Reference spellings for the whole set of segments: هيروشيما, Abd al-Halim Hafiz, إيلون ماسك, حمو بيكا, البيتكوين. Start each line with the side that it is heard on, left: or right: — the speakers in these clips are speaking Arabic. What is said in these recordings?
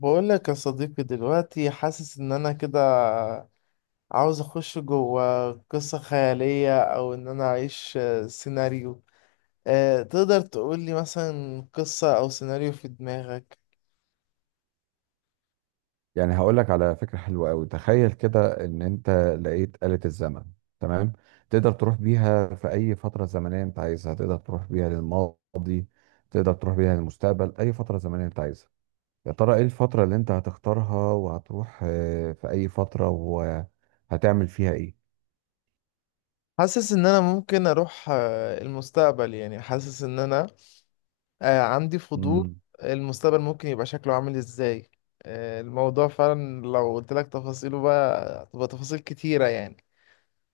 left: بقول لك يا صديقي دلوقتي حاسس ان انا كده عاوز اخش جوه قصة خيالية او ان انا اعيش سيناريو. تقدر تقول لي مثلا قصة او سيناريو في دماغك؟
right: يعني هقول لك على فكرة حلوة قوي. تخيل كده ان انت لقيت آلة الزمن. تمام. تقدر تروح بيها في اي فترة زمنية انت عايزها، تقدر تروح بيها للماضي، تقدر تروح بيها للمستقبل، اي فترة زمنية انت عايزها. يا ترى ايه الفترة اللي انت هتختارها وهتروح في اي فترة وهتعمل فيها ايه؟
left: حاسس ان انا ممكن اروح المستقبل، يعني حاسس ان انا عندي فضول.
right: مم.
left: المستقبل ممكن يبقى شكله عامل ازاي؟ الموضوع فعلا لو قلت لك تفاصيله بقى تبقى تفاصيل كتيرة يعني،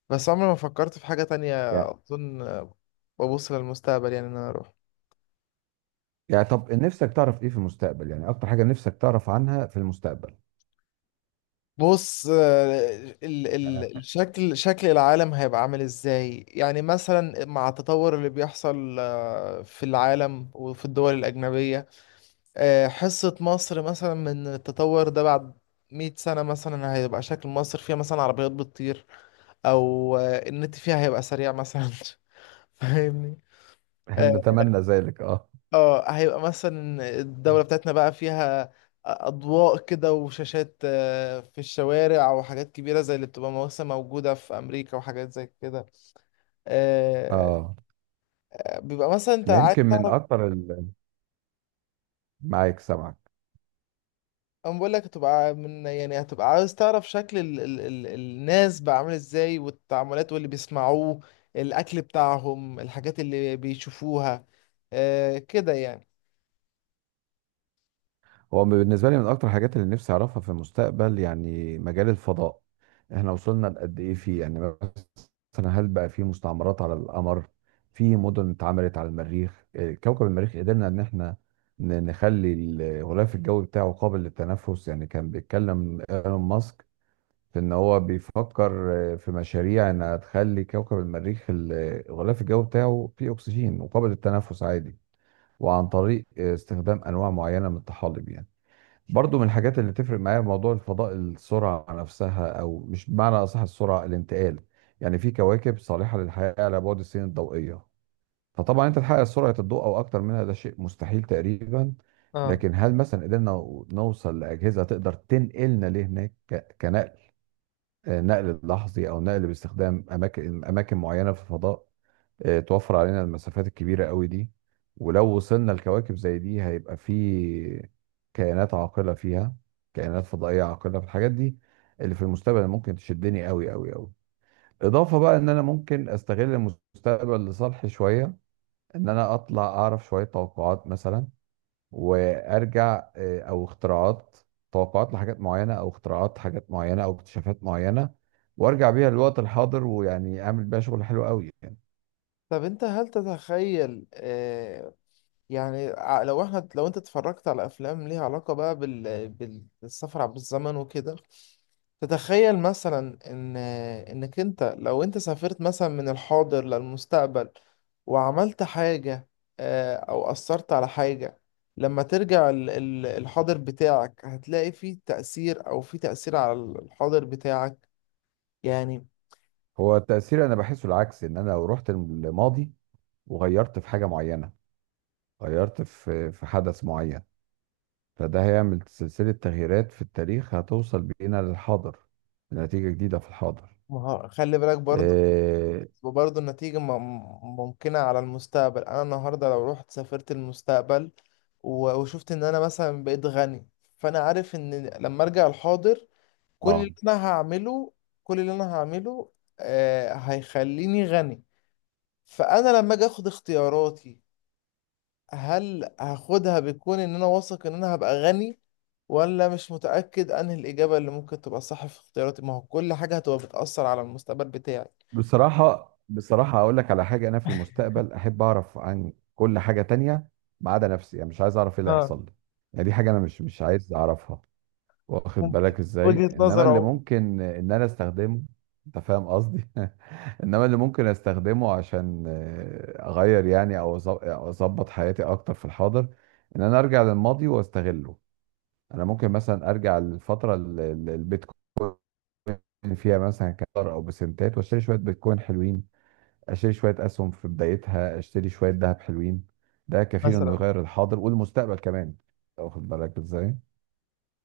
left: بس عمري ما فكرت في حاجة تانية
right: يعني
left: أظن. ببص للمستقبل، يعني إن أنا أروح.
right: يعني طب نفسك تعرف ايه في المستقبل؟ يعني اكتر حاجة نفسك تعرف عنها في المستقبل.
left: بص ال ال الشكل، شكل العالم هيبقى عامل إزاي يعني مثلا مع التطور اللي بيحصل في العالم وفي الدول الأجنبية. حصة مصر مثلا من التطور ده بعد 100 سنة مثلا، هيبقى شكل مصر فيها مثلا عربيات بتطير أو النت فيها هيبقى سريع مثلا فاهمني؟ آه،
right: نتمنى ذلك. اه.
left: اه، هيبقى مثلا الدولة بتاعتنا بقى فيها أضواء كده وشاشات في الشوارع وحاجات كبيرة زي اللي بتبقى مثلا موجودة في أمريكا وحاجات زي كده. آه،
right: اه
left: بيبقى مثلا أنت
right: انا
left: عايز
right: يمكن من
left: تعرف.
right: اكتر معاك، سامعك.
left: أنا بقول لك هتبقى من، يعني هتبقى عايز تعرف شكل ال ال ال الناس بقى عامل إزاي، والتعاملات واللي بيسمعوه، الأكل بتاعهم، الحاجات اللي بيشوفوها، كده يعني.
right: هو بالنسبة لي من أكتر الحاجات اللي نفسي أعرفها في المستقبل يعني مجال الفضاء. إحنا وصلنا لقد إيه فيه؟ يعني مثلا هل بقى في مستعمرات على القمر؟ في مدن اتعملت على المريخ؟ إيه، كوكب المريخ قدرنا إن إحنا نخلي الغلاف الجوي بتاعه قابل للتنفس. يعني كان بيتكلم إيلون ماسك في إن هو بيفكر في مشاريع إنها تخلي كوكب المريخ الغلاف الجوي بتاعه فيه أكسجين وقابل للتنفس عادي، وعن طريق استخدام أنواع معينة من الطحالب. يعني برضو من الحاجات اللي تفرق معايا موضوع الفضاء السرعة نفسها، أو مش بمعنى أصح السرعة الانتقال. يعني في كواكب صالحة للحياة على بعد السنين الضوئية، فطبعا أنت تحقق سرعة الضوء أو أكتر منها ده شيء مستحيل تقريبا.
left: اه.
right: لكن هل مثلا قدرنا نوصل لأجهزة تقدر تنقلنا لهناك، كنقل نقل لحظي أو نقل باستخدام أماكن معينة في الفضاء، توفر علينا المسافات الكبيرة قوي دي. ولو وصلنا لكواكب زي دي هيبقى في كائنات عاقلة فيها، كائنات فضائية عاقلة. في الحاجات دي اللي في المستقبل ممكن تشدني قوي قوي قوي. إضافة بقى إن أنا ممكن أستغل المستقبل لصالحي شوية، إن أنا أطلع أعرف شوية توقعات مثلا، وأرجع أو اختراعات، توقعات لحاجات معينة أو اختراعات حاجات معينة أو اكتشافات معينة، وأرجع بيها للوقت الحاضر ويعني أعمل بيها شغل حلو قوي يعني.
left: طب انت هل تتخيل يعني لو احنا لو انت اتفرجت على افلام ليها علاقة بقى بالسفر عبر الزمن وكده، تتخيل مثلا ان انك انت لو انت سافرت مثلا من الحاضر للمستقبل وعملت حاجة او اثرت على حاجة، لما ترجع الحاضر بتاعك هتلاقي فيه تأثير، او فيه تأثير على الحاضر بتاعك يعني.
right: هو التأثير أنا بحسه العكس، إن أنا لو رحت الماضي وغيرت في حاجة معينة، غيرت في حدث معين، فده هيعمل سلسلة تغييرات في التاريخ هتوصل بينا للحاضر، لنتيجة جديدة في الحاضر.
left: ما هو- خلي بالك برضو،
right: آه.
left: وبرضه النتيجة ممكنة على المستقبل. أنا النهاردة لو رحت سافرت المستقبل وشفت إن أنا مثلا بقيت غني، فأنا عارف إن لما أرجع الحاضر كل
right: آه.
left: اللي أنا هعمله كل اللي أنا هعمله، هيخليني غني. فأنا لما أجي أخد اختياراتي، هل هاخدها بيكون إن أنا واثق إن أنا هبقى غني، ولا مش متأكد أنهي الإجابة اللي ممكن تبقى صح في اختياراتي؟ ما هو كل حاجة هتبقى بتأثر على المستقبل بتاعي.
right: بصراحة بصراحة أقول لك على حاجة، أنا في المستقبل أحب أعرف عن كل حاجة تانية ما عدا نفسي. يعني مش عايز أعرف إيه اللي
left: اه
right: هيحصل لي. يعني دي حاجة أنا مش عايز أعرفها، واخد
left: ممكن.
right: بالك ازاي؟
left: وجهة
right: انما
left: نظر
right: اللي
left: أهو.
right: ممكن ان انا استخدمه، انت فاهم قصدي؟ انما اللي ممكن استخدمه عشان اغير يعني، او أو اظبط حياتي اكتر في الحاضر، ان انا ارجع للماضي واستغله. انا ممكن مثلا ارجع للفتره اللي البيتكوين فيها مثلا كان دولار او بسنتات، واشتري شويه بيتكوين حلوين، اشتري شويه اسهم في بدايتها، اشتري شويه ذهب حلوين. ده كفيل انه
left: مثلا،
right: يغير الحاضر والمستقبل كمان، واخد بالك ازاي؟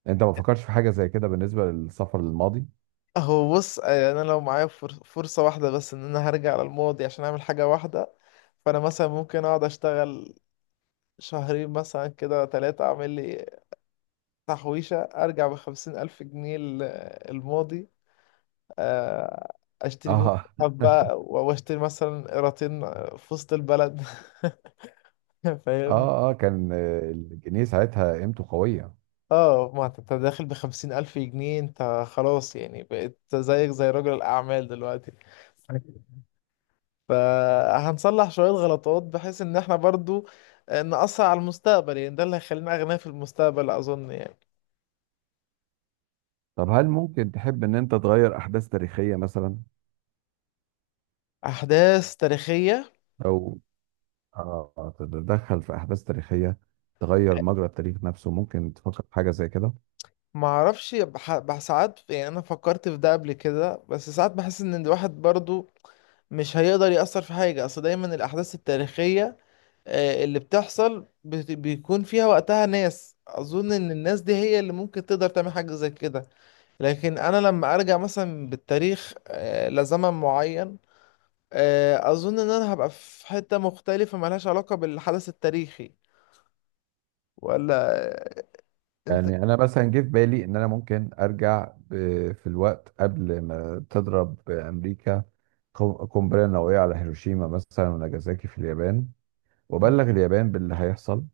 right: انت ما فكرتش في حاجه زي كده بالنسبه للسفر للماضي؟
left: هو بص يعني انا لو معايا فرصة واحدة بس ان انا هرجع على الماضي عشان اعمل حاجة واحدة، فانا مثلا ممكن اقعد اشتغل شهرين مثلا كده، ثلاثة، اعمل لي تحويشة ارجع ب50,000 جنيه الماضي. آه، اشتري بيهم
right: اه.
left: حبة، واشتري مثلا قيراطين في وسط البلد. فاهم؟
right: اه اه كان الجنيه ساعتها قيمته قوية.
left: اه، ما انت داخل ب50,000 جنيه، انت خلاص يعني بقيت زيك زي رجل الاعمال دلوقتي. فهنصلح شوية غلطات بحيث ان احنا برضو نأثر على المستقبل، يعني ده اللي هيخلينا أغنياء في المستقبل أظن يعني.
right: طب هل ممكن تحب ان انت تغير احداث تاريخية مثلا،
left: أحداث تاريخية؟
right: او آه تتدخل في احداث تاريخية، تغير مجرى التاريخ نفسه؟ ممكن تفكر في حاجة زي كده؟
left: معرفش، ساعات يعني أنا فكرت في ده قبل كده، بس ساعات بحس إن الواحد برضو مش هيقدر يأثر في حاجة، أصل دايما الأحداث التاريخية اللي بتحصل بيكون فيها وقتها ناس، أظن إن الناس دي هي اللي ممكن تقدر تعمل حاجة زي كده. لكن أنا لما أرجع مثلا بالتاريخ لزمن معين، اظن ان انا هبقى في حتة مختلفة ملهاش علاقة بالحدث التاريخي ولا انت؟
right: يعني انا مثلا جه في بالي ان انا ممكن ارجع في الوقت قبل ما تضرب امريكا قنبلة نووية على هيروشيما مثلا وناجازاكي في اليابان، وابلغ اليابان باللي هيحصل،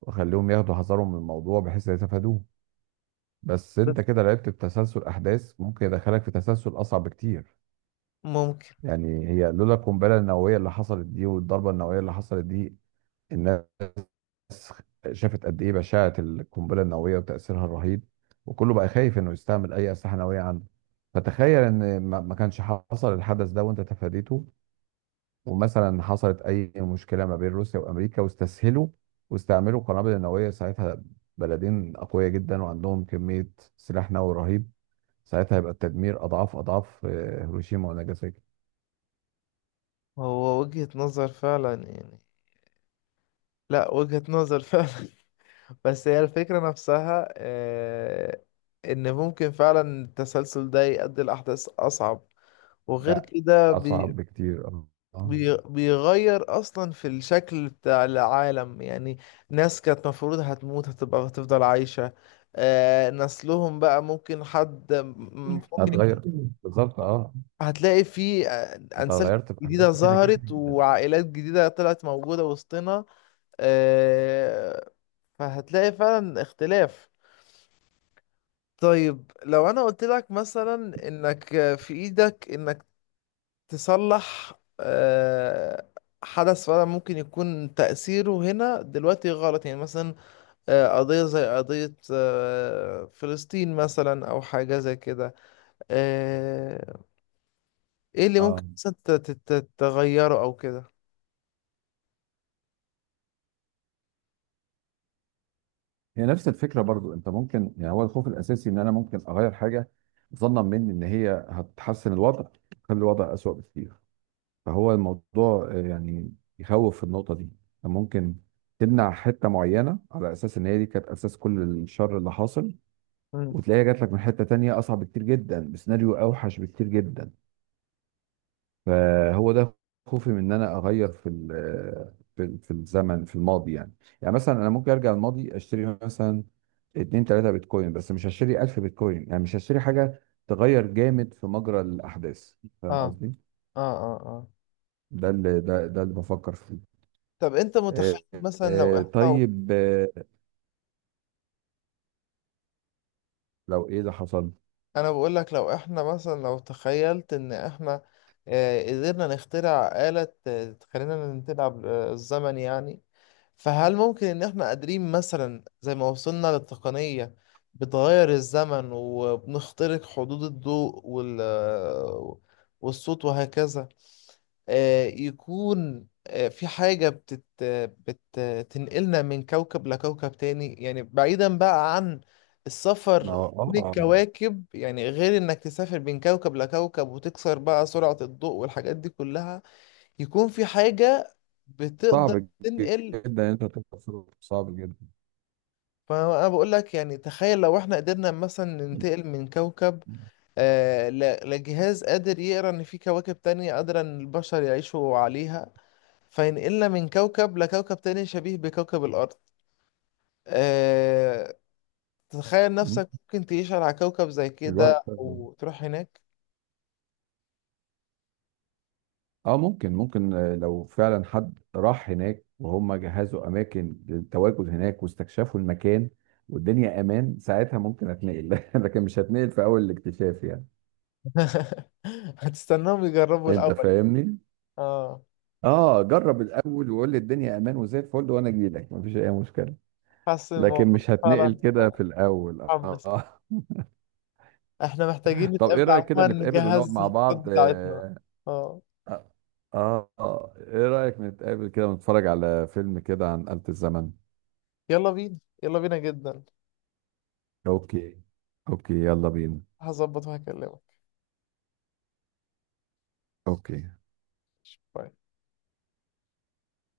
right: واخليهم ياخدوا حذرهم من الموضوع بحيث يتفادوه. بس
left: بس
right: انت كده لعبت بتسلسل احداث ممكن يدخلك في تسلسل اصعب بكتير.
left: ممكن.
right: يعني هي لولا القنبله النوويه اللي حصلت دي والضربه النوويه اللي حصلت دي، الناس شافت قد ايه بشاعه القنبله النوويه وتاثيرها الرهيب، وكله بقى خايف انه يستعمل اي اسلحه نوويه عنده. فتخيل ان ما كانش حصل الحدث ده وانت تفاديته، ومثلا حصلت اي مشكله ما بين روسيا وامريكا، واستسهلوا واستعملوا القنابل النوويه ساعتها. بلدين اقوياء جدا وعندهم كميه سلاح نووي رهيب، ساعتها هيبقى التدمير اضعاف اضعاف هيروشيما وناجازاكي.
left: هو وجهة نظر فعلا يعني. لا، وجهة نظر فعلا بس هي الفكرة نفسها ان ممكن فعلا التسلسل ده يؤدي لأحداث اصعب، وغير
right: لا
left: كده
right: اصعب بكتير اه. آه.
left: بيغير اصلا في الشكل بتاع العالم يعني. ناس كانت مفروض هتموت هتبقى هتفضل عايشة، آه نسلهم بقى ممكن حد ممكن يكون،
right: هتغير بالظبط اه.
left: هتلاقي في
right: انت
left: انسال
right: غيرت في احداث
left: جديدة
right: كتيره
left: ظهرت
right: جدا.
left: وعائلات جديدة طلعت موجودة وسطنا. آه. فهتلاقي فعلا اختلاف. طيب لو انا قلت لك مثلا انك في ايدك انك تصلح آه، حدث فعلا ممكن يكون تأثيره هنا دلوقتي غلط، يعني مثلا قضية زي قضية فلسطين مثلا، أو حاجة زي كده. آه، إيه اللي ممكن
right: اه
left: مثلا تغيره أو كده؟
right: هي نفس الفكره برضو، انت ممكن يعني، هو الخوف الاساسي ان انا ممكن اغير حاجه ظنا مني ان هي هتحسن الوضع، تخلي الوضع اسوأ بكتير. فهو الموضوع يعني يخوف في النقطه دي، أنت ممكن تمنع حته معينه على اساس ان هي دي كانت اساس كل الشر اللي حاصل،
left: مم.
right: وتلاقيها جات لك من حتة تانية أصعب بكتير جدا بسيناريو أوحش بكتير جدا. فهو ده خوفي من إن أنا أغير في ال آه، في ال- في الزمن في الماضي يعني. يعني مثلا أنا ممكن أرجع الماضي أشتري مثلا اتنين تلاتة بيتكوين، بس مش هشتري 1000 بيتكوين، يعني مش هشتري حاجة تغير جامد في مجرى الأحداث، فاهم
left: اه
right: قصدي؟
left: اه اه اه.
right: ده اللي بفكر فيه.
left: طب أنت متخيل
right: آه،
left: مثلا لو إحنا،
right: طيب، لو إيه اللي حصل؟
left: انا بقول لك لو احنا مثلا، لو تخيلت ان احنا قدرنا نخترع آلة تخلينا نلعب الزمن يعني، فهل ممكن ان احنا قادرين مثلا زي ما وصلنا للتقنية بتغير الزمن وبنخترق حدود الضوء وال والصوت وهكذا، يكون في حاجة بتنقلنا من كوكب لكوكب تاني، يعني بعيدا بقى عن
right: اه
left: السفر كل الكواكب يعني غير انك تسافر بين كوكب لكوكب وتكسر بقى سرعة الضوء والحاجات دي كلها، يكون في حاجة بتقدر
right: صعب جدا
left: تنقل.
right: إن أنت تتصرف، صعب
left: فانا بقول لك يعني تخيل لو احنا قدرنا مثلا
right: جدا.
left: ننتقل من كوكب آه لجهاز قادر يقرا ان في كواكب تانية قادرة ان البشر يعيشوا عليها، فينقلنا من كوكب لكوكب تاني شبيه بكوكب الارض. آه، تتخيل نفسك ممكن تعيش على كوكب زي
right: الواحد
left: كده
right: فعلا-
left: او تروح هناك؟
right: اه ممكن ممكن لو فعلا حد راح هناك وهم جهزوا اماكن للتواجد هناك واستكشفوا المكان والدنيا امان، ساعتها ممكن اتنقل. لكن مش هتنقل في اول الاكتشاف يعني.
left: هتستناهم يجربوا
right: انت
left: الأول؟
right: فاهمني.
left: اه،
right: اه جرب الاول وقول لي الدنيا امان وزي الفل وانا اجي لك، مفيش اي مشكله.
left: حاسس إن
right: لكن
left: الموضوع
right: مش هتنقل
left: فعلا
right: كده في الاول
left: محمس.
right: اه.
left: احنا محتاجين
right: طب ايه
left: نتقابل
right: رايك كده
left: عموما
right: نتقابل ونقعد
left: نجهز
right: مع
left: الخطط
right: بعض
left: بتاعتنا.
right: آه.
left: اه
right: اه، آه. آه. ايه رايك نتقابل كده ونتفرج على فيلم كده عن آلة الزمن؟
left: يلا بينا يلا بينا جدا.
right: اوكي. اوكي يلا بينا.
left: هظبط وهكلمك.
right: اوكي
left: باي.